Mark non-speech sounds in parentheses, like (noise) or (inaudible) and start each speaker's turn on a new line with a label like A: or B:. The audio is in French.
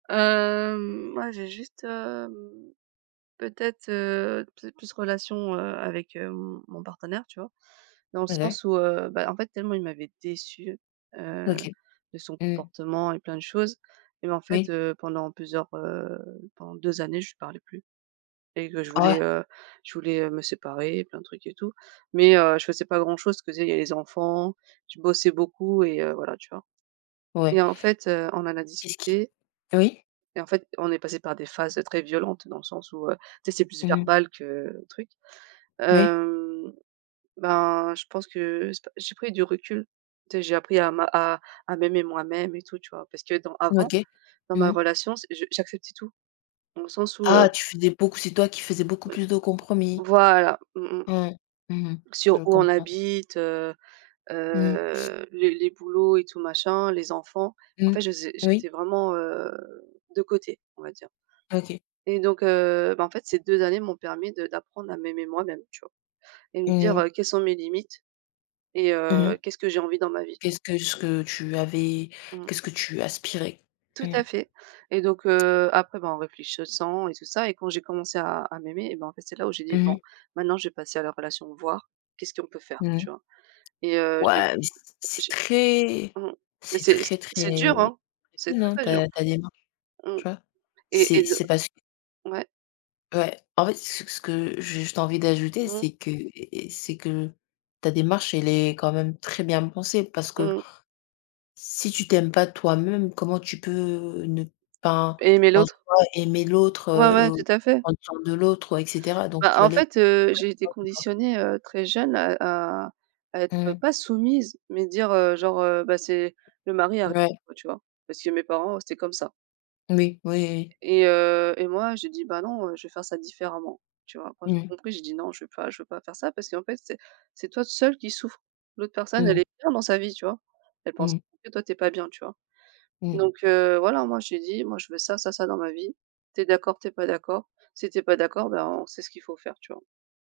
A: Hem moi j'ai juste, hem, peut-être, heu, peut être plus relation, heu, avec, heu, m mon partenaire, tu vois? Dans le
B: OK.
A: sens où, heu, bah, en fait tellement il m'avait déçue, heu,
B: OK.
A: de son
B: Mmh.
A: comportement et plein de choses, même en fait,
B: Oui.
A: heu, pendant plusieurs, heu, pendant 2 années, je lui parlais plus. Et que je
B: Oh ouais.
A: voulais, heu, je voulais, heu, me séparer et plein de trucs et tout. Mais, heu, je faisais pas grand chose, je faisais les enfants, je bossais beaucoup et heu, voilà, tu vois?
B: Ouais.
A: Et en fait, heu, on en a
B: Qu'est ce qui?
A: discuté
B: Oui.
A: et en fait on est passé par des phases très violentes, dans le sens où, heu, tu sais, c'est plus
B: Mmh mh.
A: verbal que, truc.
B: Oui.
A: Hem, bah, je pense que je sais pas. J'ai pris du recul, tu sais, j'ai appris à ma à à m'aimer moi-même et tout, tu vois? Parce que dans avant,
B: OK.
A: dans ma
B: Mmh mh.
A: relation, c je j'acceptais tout. Dans le sens où heu
B: Ah! Tu faisais beaucoup c'est toi qui faisais beaucoup
A: oui.
B: plus de compromis?
A: Voilà, mmh mh.
B: Mmh. Mmh mh.
A: Sur
B: Je
A: où on
B: comprends.
A: habite, heu
B: Mmh mh.
A: heu, les les boulots et tout machin, les enfants, en
B: Mmh,
A: fait je faisais
B: oui.
A: j'étais vraiment, heu, de côté, on va dire.
B: OK.
A: Et donc, heu, ben en fait ces 2 années m'ont permis de d'apprendre à m'aimer moi-même, tu vois? Et me
B: Mmh mh.
A: dire: «Quelles sont mes limites? Et
B: Mmh
A: heu,
B: mh.
A: qu'est-ce que j'ai envie dans ma vie?» tu vois?
B: Qu'est-ce que ce que tu avais
A: Mmh.
B: qu'est-ce que tu aspirais?
A: Tout
B: Mmh.
A: à fait. Et donc, heu, après ben, en réfléchissant et tout ça et quand j'ai commencé à à m'aimer et ben c'est là où j'ai dit:
B: Mmh
A: «Bon,
B: mh.
A: maintenant je vais passer à la relation, voir qu'est-ce qu'on peut faire?» Tu
B: Mmh.
A: vois? Et heu, j'ai
B: Ouais, mais c c'est
A: j'ai
B: très
A: Mmh, mais
B: c'est
A: c'est c
B: très,
A: c'est
B: très
A: dur hein, c'est très,
B: (unintelligible)
A: très dur.
B: ta ta démarche,
A: Mmh
B: tu vois?
A: et et
B: C'est
A: de
B: c'est parce que
A: Ouais.
B: Ouais, en fait ce c que j'ai juste envie d'ajouter
A: Mmh.
B: c'est que et et c'est que, ta démarche elle est quand même très bien pensée parce que
A: Mmh.
B: si tu t'aimes pas toi-même, comment tu peux, ne enfin, pas
A: Aimer
B: en
A: l'autre.
B: soi aimer l'autre,
A: Ouais, ouais, tout
B: ou
A: à fait.
B: prendre soin de l'autre ouais, et cetera. Donc
A: Ben
B: tu vas
A: en
B: les.
A: fait, heu, j'ai été
B: (unintelligible)
A: conditionnée, heu, très jeune à à à être,
B: Mmh mh.
A: pas soumise, mais dire, heu: «genre, heu, beh, c'est le mari avant»,
B: Ouais.
A: enfin tu vois? Parce que mes parents, c'était comme ça.
B: Oui. Oui, oui.
A: Et heu, et moi j'ai dit: «Bah non, je vais faire ça différemment», tu vois? Quand j'ai
B: Mmh.
A: compris, j'ai dit: «Non je veux pas je veux pas faire ça, parce qu'en fait, c'est c'est toi seule qui souffre». L'autre personne, elle
B: Mmh.
A: est bien dans sa vie, tu vois? Elle pense pas
B: Mmh.
A: que toi tu es pas bien, tu vois?
B: Mmh.
A: Donc, heu, voilà moi j'ai dit: «Moi je veux ça, ça, ça dans ma vie. Tu es d'accord, tu es pas d'accord. Si tu es pas d'accord, ben on sait ce qu'il faut faire», tu vois?